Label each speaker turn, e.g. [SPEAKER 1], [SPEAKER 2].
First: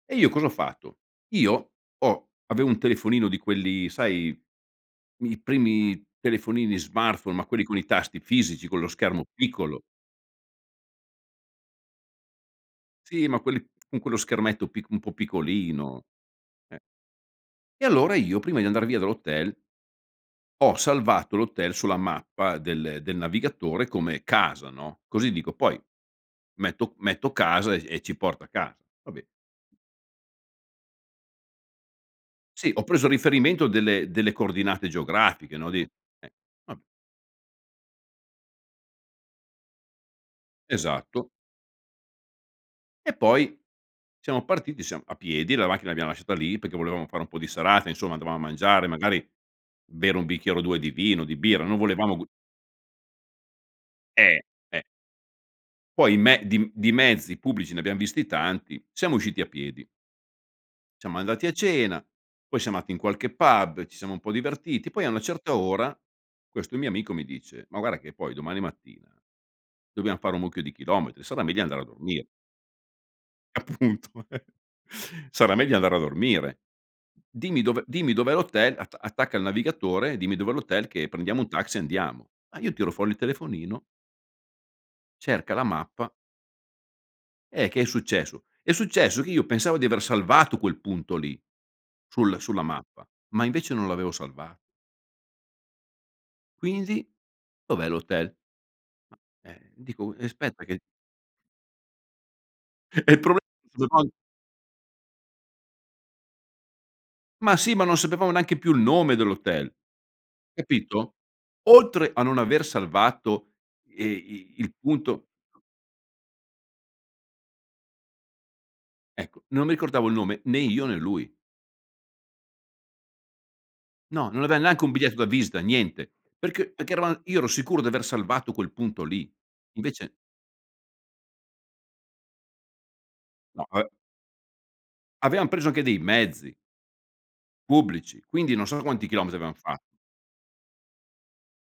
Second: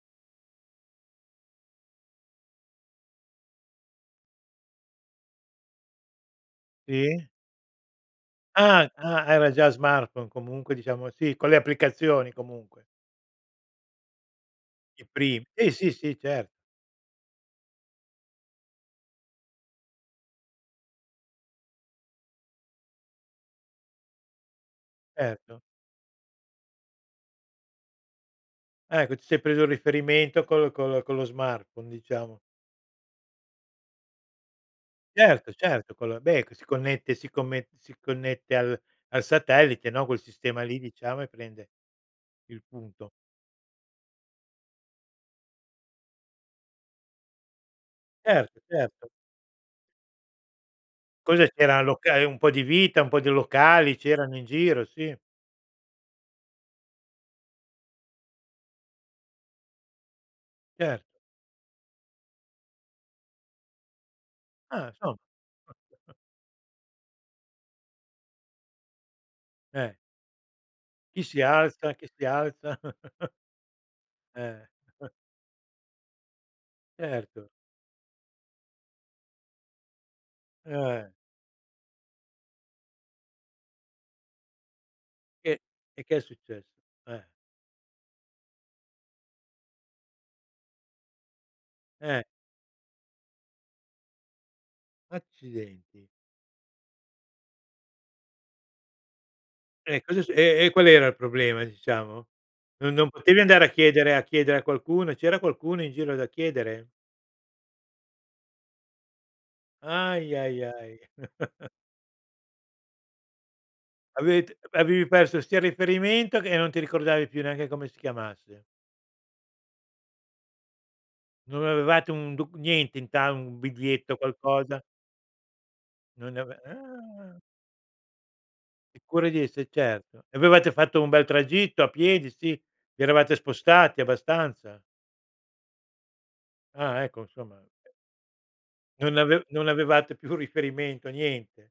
[SPEAKER 1] E io cosa ho fatto. Io ho avevo un telefonino di quelli, sai, mi primi telefonini
[SPEAKER 2] E?
[SPEAKER 1] smartphone, ma quelli con i tasti fisici, con lo
[SPEAKER 2] Ah!
[SPEAKER 1] schermo
[SPEAKER 2] Ah, era già
[SPEAKER 1] piccolo.
[SPEAKER 2] smartphone comunque diciamo sì, con le applicazioni comunque.
[SPEAKER 1] Sì, ma quelli con quello schermetto pic un
[SPEAKER 2] I
[SPEAKER 1] po'
[SPEAKER 2] prim eh, sì,
[SPEAKER 1] piccolino.
[SPEAKER 2] sì, cer
[SPEAKER 1] Eh. E allora io prima di andar via dall'hotel ho salvato l'hotel ho salvato l'hotel sulla mappa del del navigatore come "casa", no, così dico
[SPEAKER 2] Erto.
[SPEAKER 1] poi metto metto casa e e ci porta a casa. Va
[SPEAKER 2] Ecco, ti
[SPEAKER 1] beh.
[SPEAKER 2] sei preso il riferimento col con lo con lo smartphone, diciamo.
[SPEAKER 1] Sì, ho preso riferimento delle delle coordinate
[SPEAKER 2] Certo,
[SPEAKER 1] geografiche, no di
[SPEAKER 2] certo, quello
[SPEAKER 1] eh.
[SPEAKER 2] beh, che si
[SPEAKER 1] Va
[SPEAKER 2] connette si comme si connette al al satellite, no, quel sistema lì diciamo, e
[SPEAKER 1] Esatto.
[SPEAKER 2] prende il punto.
[SPEAKER 1] E poi siamo partiti, siam a piedi, la macchina l'abbiamo lasciata lì perché volevamo fare un po' di serata insomma, dovevamo
[SPEAKER 2] Erto,
[SPEAKER 1] mangiare,
[SPEAKER 2] certo.
[SPEAKER 1] magari bere 1 bicchiere o 2 di vino, di
[SPEAKER 2] Cosa
[SPEAKER 1] birra, non
[SPEAKER 2] c'era
[SPEAKER 1] volevamo
[SPEAKER 2] loca
[SPEAKER 1] gu
[SPEAKER 2] ehm, un po' di vita, po' di locali, c'erano
[SPEAKER 1] Eh!
[SPEAKER 2] in
[SPEAKER 1] Eh.
[SPEAKER 2] giro, sì.
[SPEAKER 1] Poi i me di m di mezzi pubblici ne abbiam visti tanti, siamo usciti a piedi.
[SPEAKER 2] Cer
[SPEAKER 1] Siamo andati a cena, poi siamo andati in qualche pub, ci siamo un po'
[SPEAKER 2] Ah,
[SPEAKER 1] divertiti, poi a
[SPEAKER 2] so
[SPEAKER 1] na certa ora questo mio amico mi dice: "Ma guarda che poi domani mattina
[SPEAKER 2] Eh.
[SPEAKER 1] dobbiam fare un mucchio di chilometri,
[SPEAKER 2] Chi si
[SPEAKER 1] sarà meglio andare a
[SPEAKER 2] alza, chi si
[SPEAKER 1] dormire".
[SPEAKER 2] alza?
[SPEAKER 1] Appunto eh!
[SPEAKER 2] Eh.
[SPEAKER 1] "Sarà meglio andare a dormire.
[SPEAKER 2] Certo.
[SPEAKER 1] Dimmi dov'è dimmi dov'è l'hotel, att attacca il navigatore, dimmi dov'è
[SPEAKER 2] Ah,
[SPEAKER 1] l'hotel che
[SPEAKER 2] eh.
[SPEAKER 1] prendiamo un taxi e andiamo". Ah, io tiro fuori il telefonino cerca
[SPEAKER 2] E
[SPEAKER 1] la
[SPEAKER 2] e
[SPEAKER 1] mappa
[SPEAKER 2] che è successo? Eh.
[SPEAKER 1] Eh, che è successo. È successo che io pensavo di aver salvato quel punto lì
[SPEAKER 2] Eh.
[SPEAKER 1] sul sulla mappa, ma invece non l'avevo salva
[SPEAKER 2] Accidenti.
[SPEAKER 1] Quindi? Dov'è l'hotel? Mah, eh,
[SPEAKER 2] E
[SPEAKER 1] dico:
[SPEAKER 2] cosa è
[SPEAKER 1] "Eh,
[SPEAKER 2] su
[SPEAKER 1] spetta
[SPEAKER 2] e e
[SPEAKER 1] che"
[SPEAKER 2] qual era il problema, diciamo? No non
[SPEAKER 1] E il problema
[SPEAKER 2] potevi andare a
[SPEAKER 1] [unintelligible]
[SPEAKER 2] chiedere a chiedere a qualcuno. C'era qualcuno in giro da chiedere?
[SPEAKER 1] Ma sì, ma non sapevamo neanche più il nome dell'hotel.
[SPEAKER 2] Ahia ahiai.
[SPEAKER 1] Capito? Oltre a non aver salvato, ehm, i
[SPEAKER 2] Avete
[SPEAKER 1] il
[SPEAKER 2] avevi
[SPEAKER 1] punto
[SPEAKER 2] perso sia il riferimento che e non ti ricordavi più neanche come si chiamasse.
[SPEAKER 1] Ecco, non mi ricordavo il nome né io né lui.
[SPEAKER 2] Non avevate un docu niente in ta un biglietto,
[SPEAKER 1] No, non aveva
[SPEAKER 2] qualcosa?
[SPEAKER 1] neanche un biglietto da visita, niente.
[SPEAKER 2] Non ne ave
[SPEAKER 1] Perché perché eravam io
[SPEAKER 2] ah.
[SPEAKER 1] ero sicuro di aver salvato quel
[SPEAKER 2] Il
[SPEAKER 1] punto
[SPEAKER 2] cuore
[SPEAKER 1] lì.
[SPEAKER 2] di esse,
[SPEAKER 1] Invece
[SPEAKER 2] certo. E avevate fatto un bel tragitto a piedi, sì, vi eravate
[SPEAKER 1] No eh.
[SPEAKER 2] spostati abbastanza?
[SPEAKER 1] Avevam preso anche dei mezzi
[SPEAKER 2] Ah ecco insomma.
[SPEAKER 1] pubblici, quindi non so quanti
[SPEAKER 2] Non
[SPEAKER 1] chilometri
[SPEAKER 2] ave
[SPEAKER 1] avevamo
[SPEAKER 2] non
[SPEAKER 1] fa
[SPEAKER 2] avevate più riferimento, niente.